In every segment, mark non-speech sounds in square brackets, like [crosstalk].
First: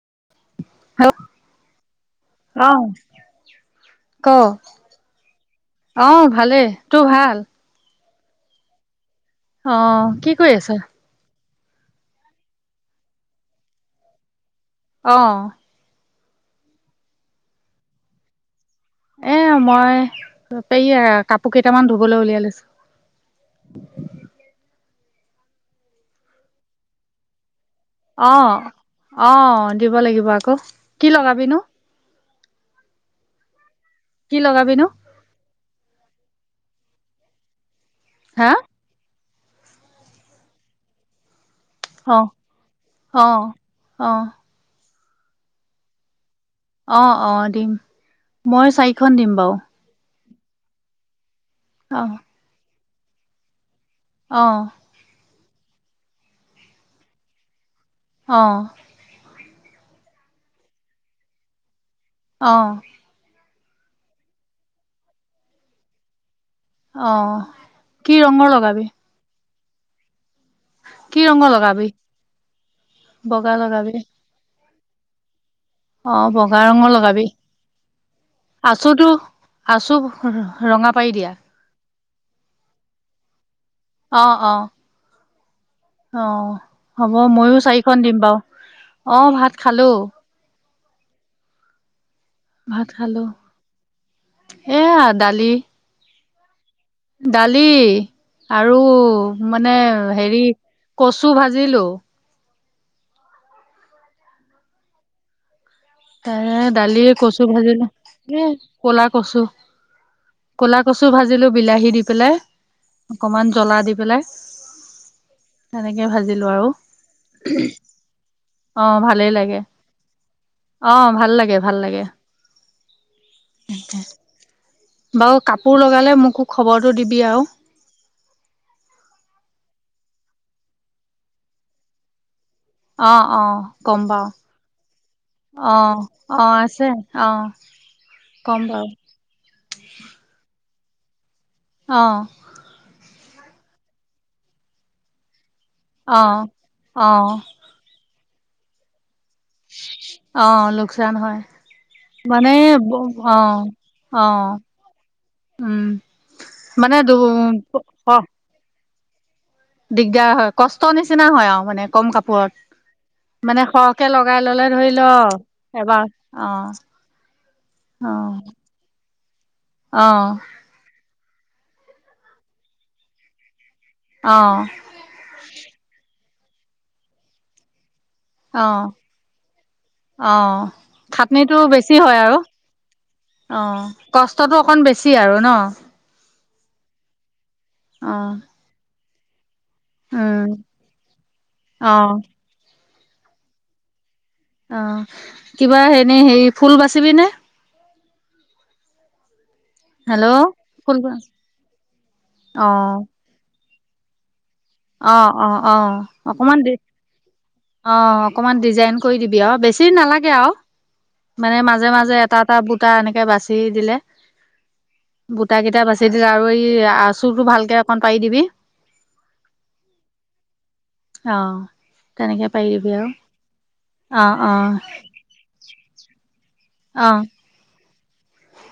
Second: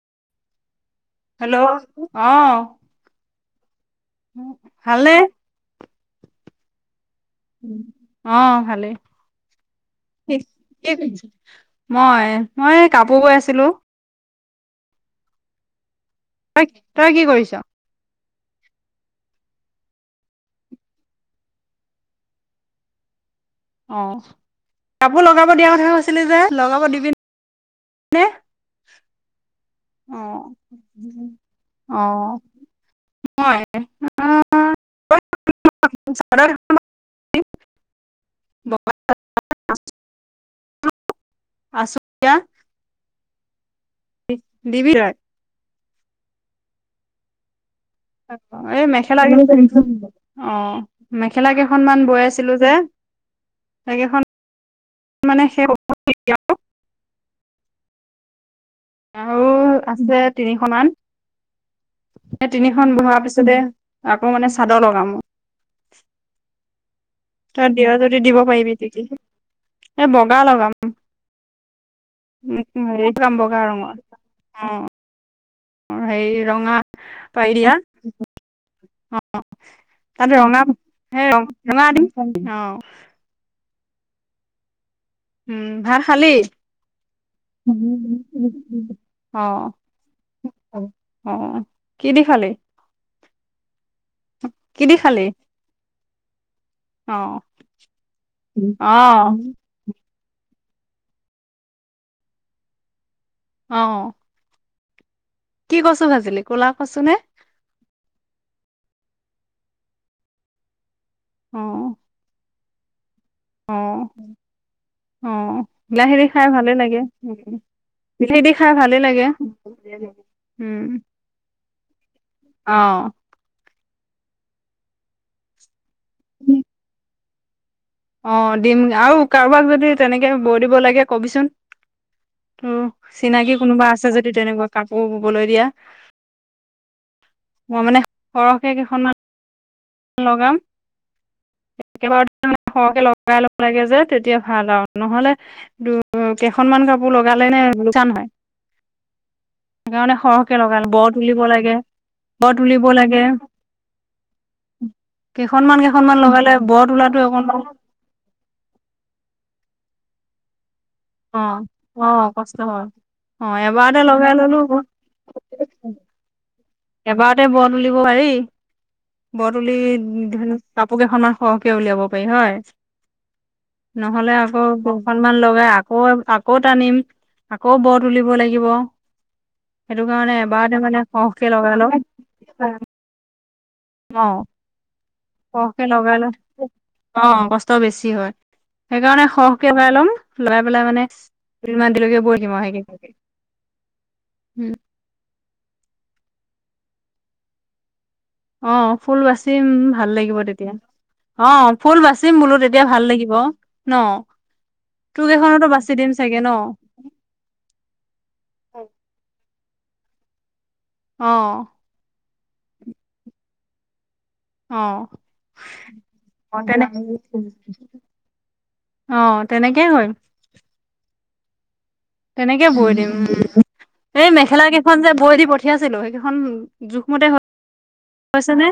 [inaudible] Hello অ' ক ভালনে? অ' ভালে। টো ভাল। অ' ভালেই। অ' কি কৰি আছা? মই- মই কাপোৰ বৈ আছিলো। অ' তই তই কি কৰিছ? এ মই পে কাপোৰ কেইটামান ধুবলৈ উলিয়াই লৈছো। অ কাপোৰ লগাব দিয়া কথা কৈছিলি যে লগাব দিবি। নে? অ আহ দিব লাগিব অ', আকৌ কি লগাবিনো। অ', মই, কি লগাবিনো। [unintelligible] হা, [unintelligible] আছো অ এতিয়া অ অ' [unintelligible] অ অ দিম। মই এ চাৰিখন মেখেলা দিম বাৰু [unintelligible] অ মে, খেলা কেইখনমান বৈ আছিলো যে। সেইকেইখন অহ, মানে সেই এতিয়াও, অ। আও আছে তিনিশ মান। এ অ' তিনিখন বহা পিছতে আকৌ মানে চাদৰ লগাম। অ' তই দিয় কি যদি দিব ৰঙৰ পাৰিবি লগাবি? [unintelligible] এ বগ গা লগাম কি ৰঙৰ লগাবি? [unintelligible] বগা ৰঙৰ, অ। অ হেৰি বগা ৰঙা ৰঙৰ লগাবি, পাৰি দিয়া আছো তো অ আছো ৰঙা পাৰি দিয়া। অঁ খাওঁ অ অ উম ভাত খালি অঁ হ'ব ময়ো চাৰিখন দিম বাও, অঁ ভাত খালোঁ। অঁ ভাত খালোঁ, কি দি এয়া খালি দালি। অ দালি আৰু অ মানে হেৰি কচু ভাজিলোঁ অঁ ত ক'লা দালিয়ে নে কচু ভাজিলো, এ ক'লা কচু, কলা। কচু ভাজিলো বিলাহী দি পেলাই অকমান জ্বলা দি অঁ, পেলাই অঁ তেনেকে বিলাহী দি ভাজিলো খাই ভালে লাগে, উ বিলাহী দি খাই অঁ ভালে ভালেই লাগে, অঁ ভাল লাগে। ভাল লাগে। অঁ বাৰু কাপোৰ লগ সোনকালে মোকো খবৰটো দিবি আও অঁ দিম আৰু কাৰোবাক যদি তেনেকে বৈ দিব লাগে কবিচোন। উ অ', চিনাকি অ', কোনোবা ক'ম আছে বাৰু। যদি তেনেকুৱা কাপোৰ ববলৈ দিয়া অ', [unintelligible] মই মানে ক'ম সৰহকে বাৰু কেইখনমান। লগাম অ', একেবাৰতে মানে সৰহকে লগাম লগাই লব লাগে যে তেতিয়া ভাল আও নহলে দু অ'। কেইখনমান কাপোৰ লগালে নে লোকচান হয় সেইকাৰণে সৰহকে অঁ লগালে বৰ লোকচান হয় তুলিব লাগে মানে, বৰ তুলিব ব লাগে অঁ অঁ কেইখনমান কেইখনমান লগালে মানে দু বৰতোলাটোৱে অকণমান অ', দিগদাৰ হয় কষ্ট কষ্ট নিচিনা অ হয় আও মানে কম অ কষ্ট হয় অ কাপোৰত মানে এবাৰতে সৰহকে লগাই ললো ললে ধৰি লও এবাৰ অঁ এবাৰতে ব তুলিব পাৰি, ব তুলি ধ অ', কাপোৰকেইখন [unintelligible] সহকে উলিয়াব পাৰি হয় নহলে আকৌ অ', দুখনমান লগাই আকৌ কৌ টানিম আকৌ বত তুলিব লাগিব। অ', সেইটো কাৰণে এবাৰতে মানে ক টো বেছি হয় আও। অ অ কষ্টটো অকণ বেছি আৰু ন। সৰহকে লগাই লওঁ অ কচ ট বেছি হয়। অ', সেইকাৰণে স ভৰাই ল'ম উম। লৰাই পেলাই মানে অ দুদিনমান দিললৈকে বৈহিম আৰু সে অ' কিবা হেৰি এনেই, সেই ফুল বাচিবি নে অ' ফুল আছে বাচিম ভাল লাগিব হেল্ল' তেতিয়া, ফুল অ' ফুল বাচিম বোলো অ তেতিয়া ভাল লাগিব। ন। তোৰ অ', অ', কেইখনতো অ। বাচি দিম চাগে ন অকমান অ' অকমান ডিজাইন কৰি দিবি আৰু বেছি [unintelligible] নালাগে আৰু। অ মানে মাজে-মাজে এটা - এটা বুটা এনেকে বাচি দিলে। অ বুটা কেইটা বাচি দিলে আৰু অ এই তেনে আচুৰটো ভালকে অকণ পাৰি দিবি। অ [unintelligible] অঁ। তেনেকে বৈ দিম উম, অ এই মেখেলা অ কেইখন যে বৈ দি পঠিয়াইছিলো সেই সেইখন জোখমতে হ হৈছেনে?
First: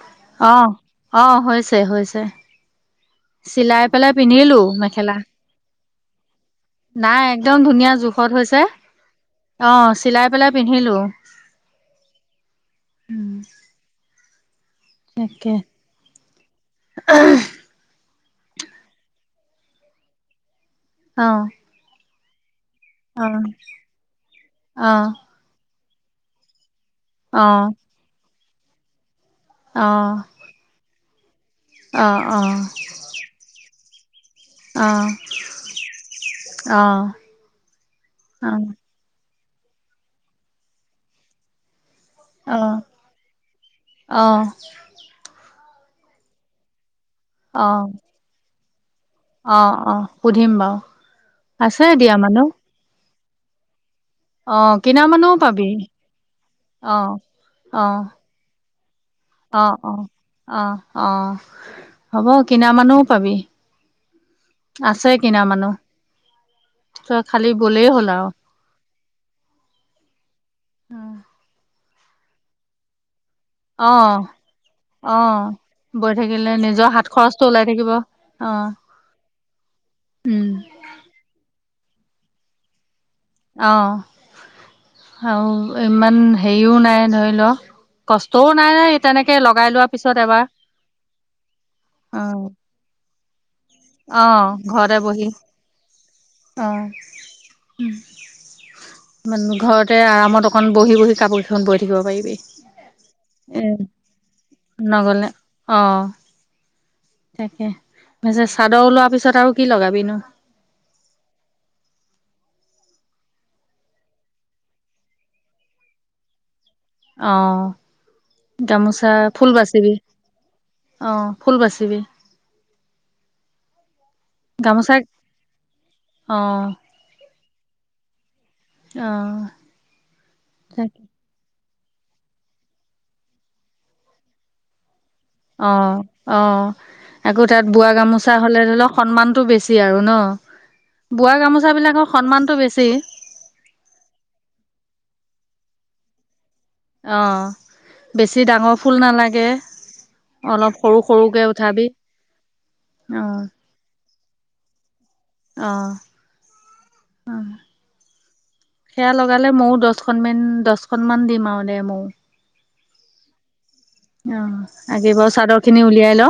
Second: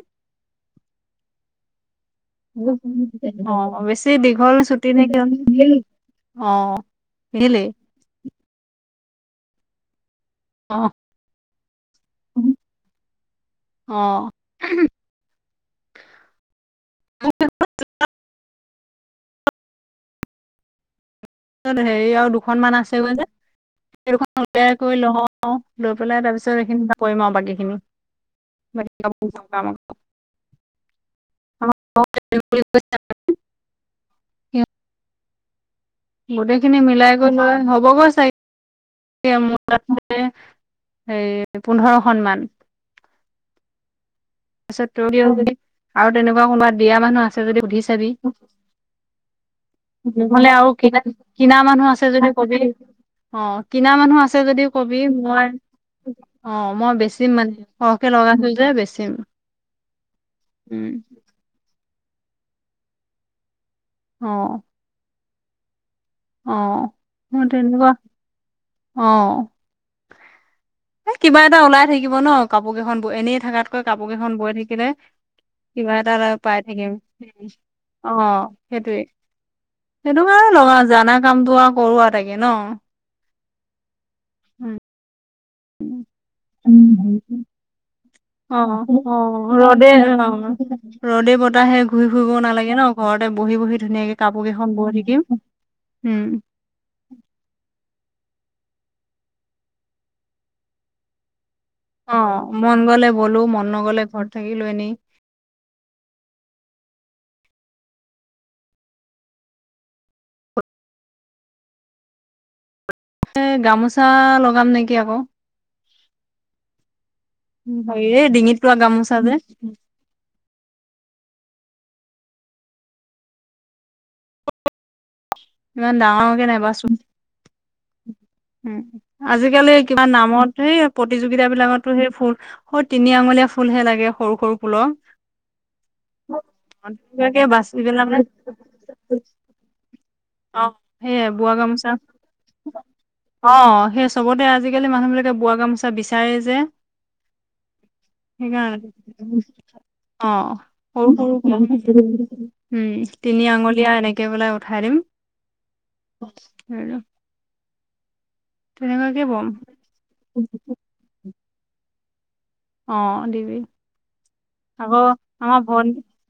অঁ, অঁ হৈছে হৈছে। অ চিলাই বেছি পেলাই দীঘল পিন্ধিলো ছুটি নে মেখেলা। কি অ নাই, একদম পিন্ধিলি ধুনীয়া জোখ ক'ত হৈছে, অঁহ। চিলাই পেলাই অ পিন্ধিলো। উম, অ তাকে। [unintelligible] অ ত সেইয় দু সন্মান আছে গৈ যে, অ এই দুখন উলিয়াই অ কৰি ল'ও। লৈ পেলাই তাৰ পিছত সেইখিন বা পৰিম আও বাকীখিনি। [inaudible] অহ। [inaudible] অহ। গোটেইখিনি মিলাই গৈ লৈ, হ'বগৈ, অ চাগ মোৰ তাত, মানে, হেৰি, পোন্ধৰ সন্মান। অ [inaudible] আৰু, তেনেকুৱা ক'বাত দিয়া মানুহ আছে যদি, অ সুধি চাবি। অ অ নহ'লে সুধিম আৰু বাৰু কিনা, কিনা মানুহ আছে দিয়া যদি মানুহ কবি। অ'। কিনা মানুহ আছে অ যদি, ক'বি। কিনা মানুহও মই, পাবি অ', মই বেছি, মানে, অ সৰহকৈ লগাইছোঁ যে, বেছি চিম অ', অ'। অহ, অ'। হ'ব। কিনা মানুহো পাবি অ'। আছে কিনা মানুহ অ তই মোৰ খালি ক'লেই তেনেকুৱা হ'ল, আৰু অ'। এ, কিবা এটা ওলাই থাকিব, ন? কাপোৰকেইখন বৈ, এনেই থাকাতকৈ, অ কাপোৰকেইখন বৈ থাকিলে, অ কিবা বৈ এটা থাকিলে পাই নিজৰ থাকিম। হাত খৰচটো ওলাই থাকিব অ', সেইটোৱেই। উম সেইটোকাৰণে লগা কামটো আৰু কৰোৱাই থাকে, ন? উম অ'। আৰু ইমান হেৰিও নাই। ধৰি ল, কষ্টও অ নাই। অ তেনেকে লগাই ৰ'দে লোৱাৰ পিছত অ এবাৰ, উম। বহি-বহি অ', ঘৰতে বহি। উম অ', উম। মানে, ঘৰতে আৰামত অকণ, বহি-বহি কাপোৰ কেইখন বৈ থাকিব পাৰিবি অ', মন গ'লে বলোঁ। এ মন নগ'লে ঘৰত থাকিলোঁ এনেই নগলে অ', তাকে মেছেজ চাদৰ ওলোৱাৰ পিছত, আৰু কি লগাবি নো? গামোচা লগাম নেকি আকৌ? অ হেৰিৰে ডিঙিত পোৱা গামোচা যে ফুল বাচিবি অ ফুল বাচিবি গামোচা ইমান অ ডাঙৰকে নাইবাচোন উ অ আজিকালি কিবা নামত সেই তাকে প্ৰতিযোগিতা বিলাকত টো সেই ফুল স তিনি আঙুলীয়া ফুলহে লাগে সৰু সৰু ফুলৰ অ অ আকৌ তেনেকুৱাকে তাত বাচি বোৱা পেলাই মানে গামোচা হলে ধৰি লওক সন্মানতটো বেছি আৰু ন অ সেইয়াই বোৱা গামোচা গামোচাবিলাকৰ সন্মানটো বেছি অ সেই চবতে আজিকালি মানুহ বিলাকে বোৱা গামোচা চা বিচাৰে যে অ বেছি ডাঙৰ সেইকাৰণ ফুল নালাগে অ অলপ সৰু সৰু সৰুকে উঠাবি উম তিনি আঙলীয়া এনেক একে বেললে উঠাই দিম আহ আহ সেয়া তেনেকুৱাকে বম লগালে ময়ো দহখনন ম দচখননমানান দিম আৰু দে ময়ৌ অ দিবি অ আকৌ আাগেিব আমাৰ চাদৰ খিনি ভন উলিয়াই ল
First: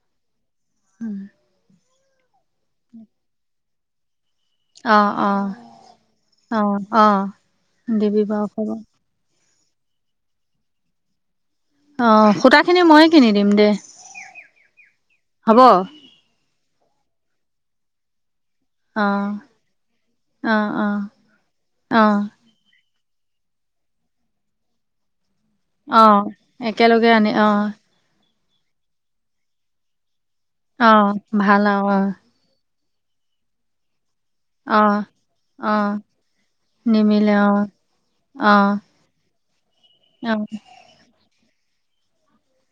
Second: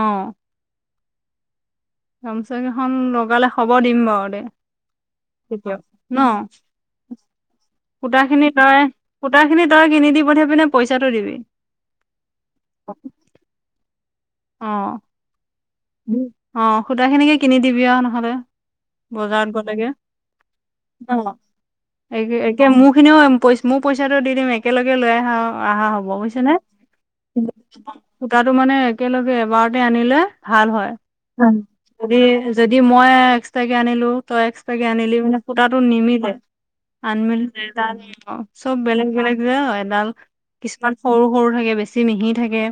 অ গামচা কেইখন লগালে খবৰ দিম বাৰু দে অ অ তিয়া ন অ অ দিবি কুত বাৰু খিনি খবৰ তই কু সেই খিনি তই কিনি দি পঠে পিনে পইচাটো দিবি অ সূতা খিনি ময়ে কিনি দিম দেই অ অ সূতা খিনিকে কিনি দিবিিয় নহ'লে অ বজাৰত গলেগে অ ন অ একে মখ স খিনিও পই মই পইচাটো দিম একেলগে লৈ আহা অ অহা হ'ব বুজিছ নে একেলগে আনি অ সূতটো মানে একেলগে এবাৰতে আনিলে ভাল হয় অ গ ভাল আৰু অ যদি দি মই এক্সট্ৰ কেে আনিলো তই অ এক্স্ৰাকে আনিলি মানে অ ফুটাাতটো নিমিতেে নিমিলে আনমিল অ ত চব অ', বেলেগ বেলেগ উ অ', কিছুমান সৰু সৰু থাকে বেছি মিহি থাকে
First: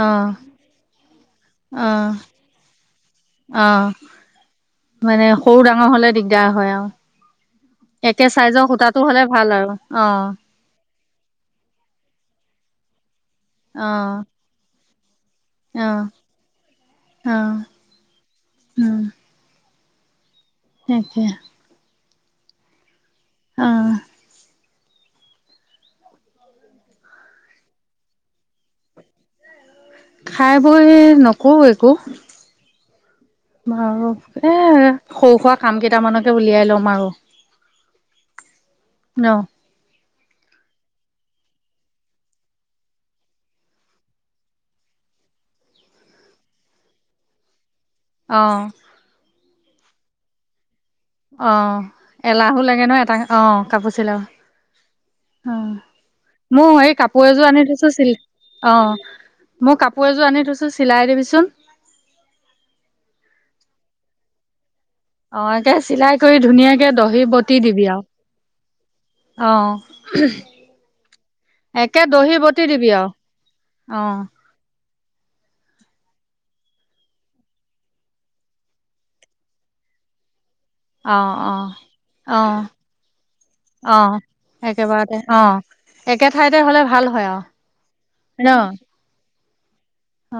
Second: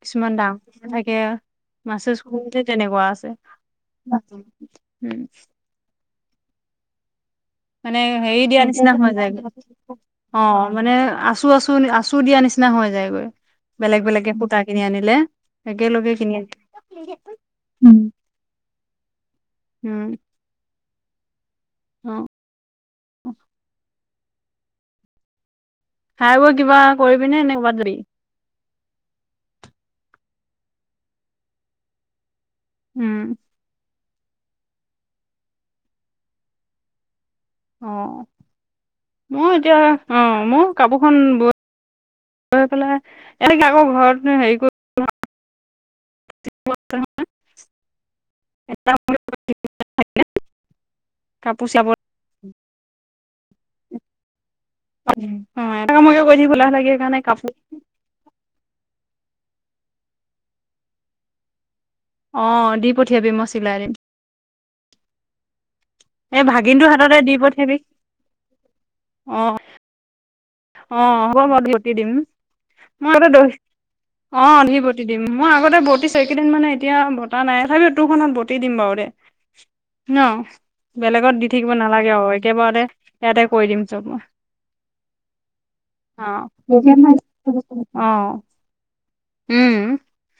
কিছুমান দামনেকে মাছে অ', সতে তেনেকুৱা আছে অ', উম। দাৰ হয় আৰু। মানে একে হেৰি দিয়া চাইজৰ নিচিনা সূতাটো হৈ হ'লে যায় ভাল আৰু অ মানে। আছো আছো আচুৰ দিয়া নিচিনা হৈ যায়গৈ। বেলেগ অ', বেলেগ সূতা কিনি আনি। হলে। অ', একেলগে কিনি আনি। অ', [unintelligible] উম, উম। তাকে। অ। অ। খাই বৈ কিবা কৰিবিনে এনে কবাত যাবি। খাই বৈ নকওঁ একো। উম। বাৰু এ সৰু সুৰা কাম কেইটামানকে উলিয়াই লম আৰু। অ ন মই এতিয়া। অ মোৰ কাপোৰখন বৈ বৈ পেলাই এনেকে আকৌ ঘৰত হেৰি কৰি। অহ। এটা [unintelligible] অ কাপোৰ চিলাব এলাহো লাগে। নাহ এটা। অ কাপোৰ চিলাওঁ অ এটা কামকে কৰি থাকিব এলাহ মই লাগে এই সেইকাৰণে কাপোৰ এযোৰ আনি থৈছোঁ চিল্ক অ। মই কাপোৰ এযোৰ আনি থৈছোঁ চিলাই দিবিচোন। অ দি পঠিয়াবি মই চিলাই দিম। অ। তাকে চিলাই কৰি এই ধুনীয়াকে ভাগিনটোৰ হাততে দহি দি বতি পঠিয়াবি। দিবি আৰু অ। অ হ'ব মই ধতি একে দিম দহি বটি দিবি আৰু মই দ অ। বটি দিম মই আগতে বতিছো এইকেইদিন মানে এতিয়া বতা নাই তথাপিও তোৰখনত বটি দিম বাৰু দে নহ। অ বেলেগত দি অ থাকিব নালাগে অ একেবাৰতে ইয়াতে কৰি দিম অ চব মই। একেবাৰতে অ একে অ', ঠাইতে হ'লে ভাল হয় আৰু হয় অ', নহ। উম। অ।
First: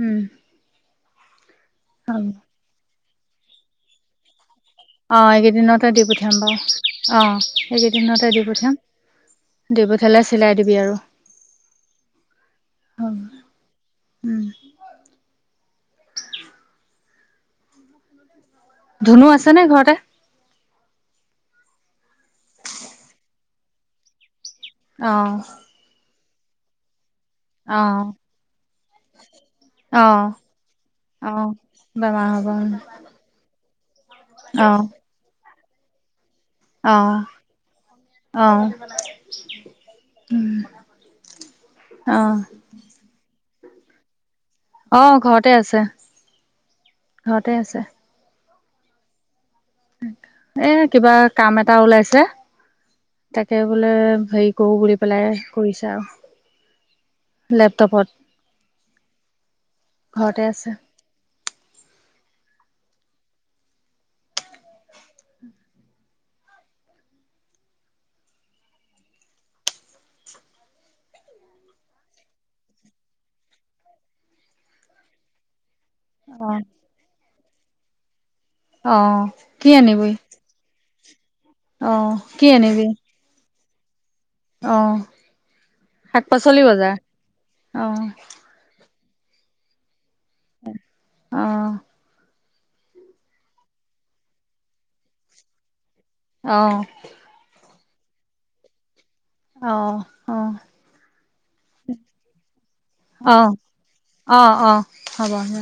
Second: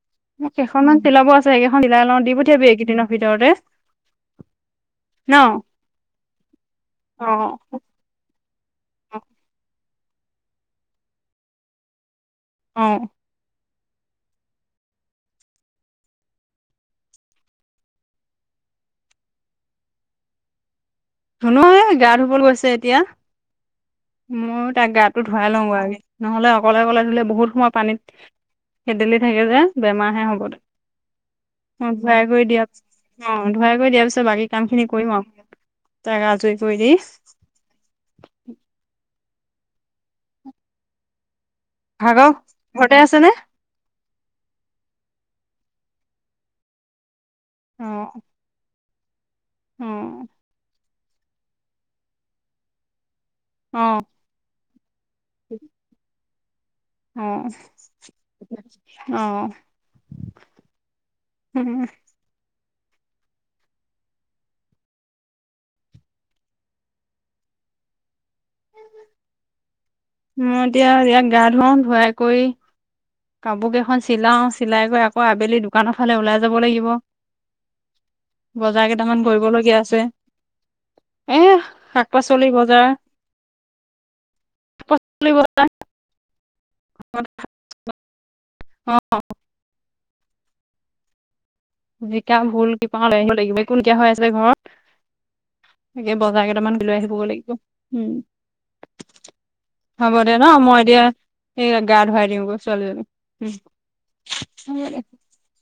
উম কেইখনমান। চিলাব আছে। সেইকেইখন চিলাই লওঁ হ'ব দি পঠিয়াবি এইকেইদিনত। ভিতৰতে অ', ন এইকেইদিনতে দি পঠিয়াম বাৰু, অ', এইকেইদিনতে দি পঠিয়াম, দি প ফালে চিলাই দিবি আৰু। অ'। উম। ধুনু আছে নে ঘৰতে? ধুনোৱে গা ধুব বলৈ গৈছে এতিয়া। মইয়ো তাক অ গাটো ধুৱাই লওঁগৈ আগে। নহ'লে অকলে অকলে ধুলে বহুত সময় অ পানীত খেদেলি থাকে যে, অ বেমাৰ হে হ'ব তাৰ, অ মই ধুৱাই বেমাৰ কৰি হ'ব দিয়া পিছত, অ অ'। সহায় কৰি দিয়াৰ পিছত বাকী কাম খিনি কৰিম আও। তাক আক অৱ অৱ উম। ভাগ ঘৰতে আছে নে? অৱ ঘৰতে আছে। ঘৰতে আছে। অৱ। এ কিবা কাম এটা ওলাইছে। তাকে অ বোলে হেই কৰো বুলি পেলাই কৰিছে আও। অৱ, ঘৰতে অৱ। আছে উম। মই এতিয়া ইয়াক গা ধুৱাও ধুৱাই কৰি কাপোৰ কেইখন চিলাও চিলাই গৈ আকৌ আবেলি দু দোকানৰ ফালে ওলাই অ যাব লাগিব। বজাৰ অ কেইটামান কি কৰিবলগীয়া আছে। আনিবি এ শাক-পাচলি বজাৰ। অৱ পাচলি শাক-পাচলি বজাৰ। অৱ। অঁ। অঁ জিকা ভুল কওল আহিব লাগিব কোনকা হৈ আছে ঘৰত তাকে বজাৰ অ কেইটামান গ লৈ আহিব লাগিব। উম। অ হ'ব দে অ ন মই এতিয়া সেই গা ধুৱাই দিওঁ গৈ ছোৱালীজনীক। অ অ অ হ'ব দে।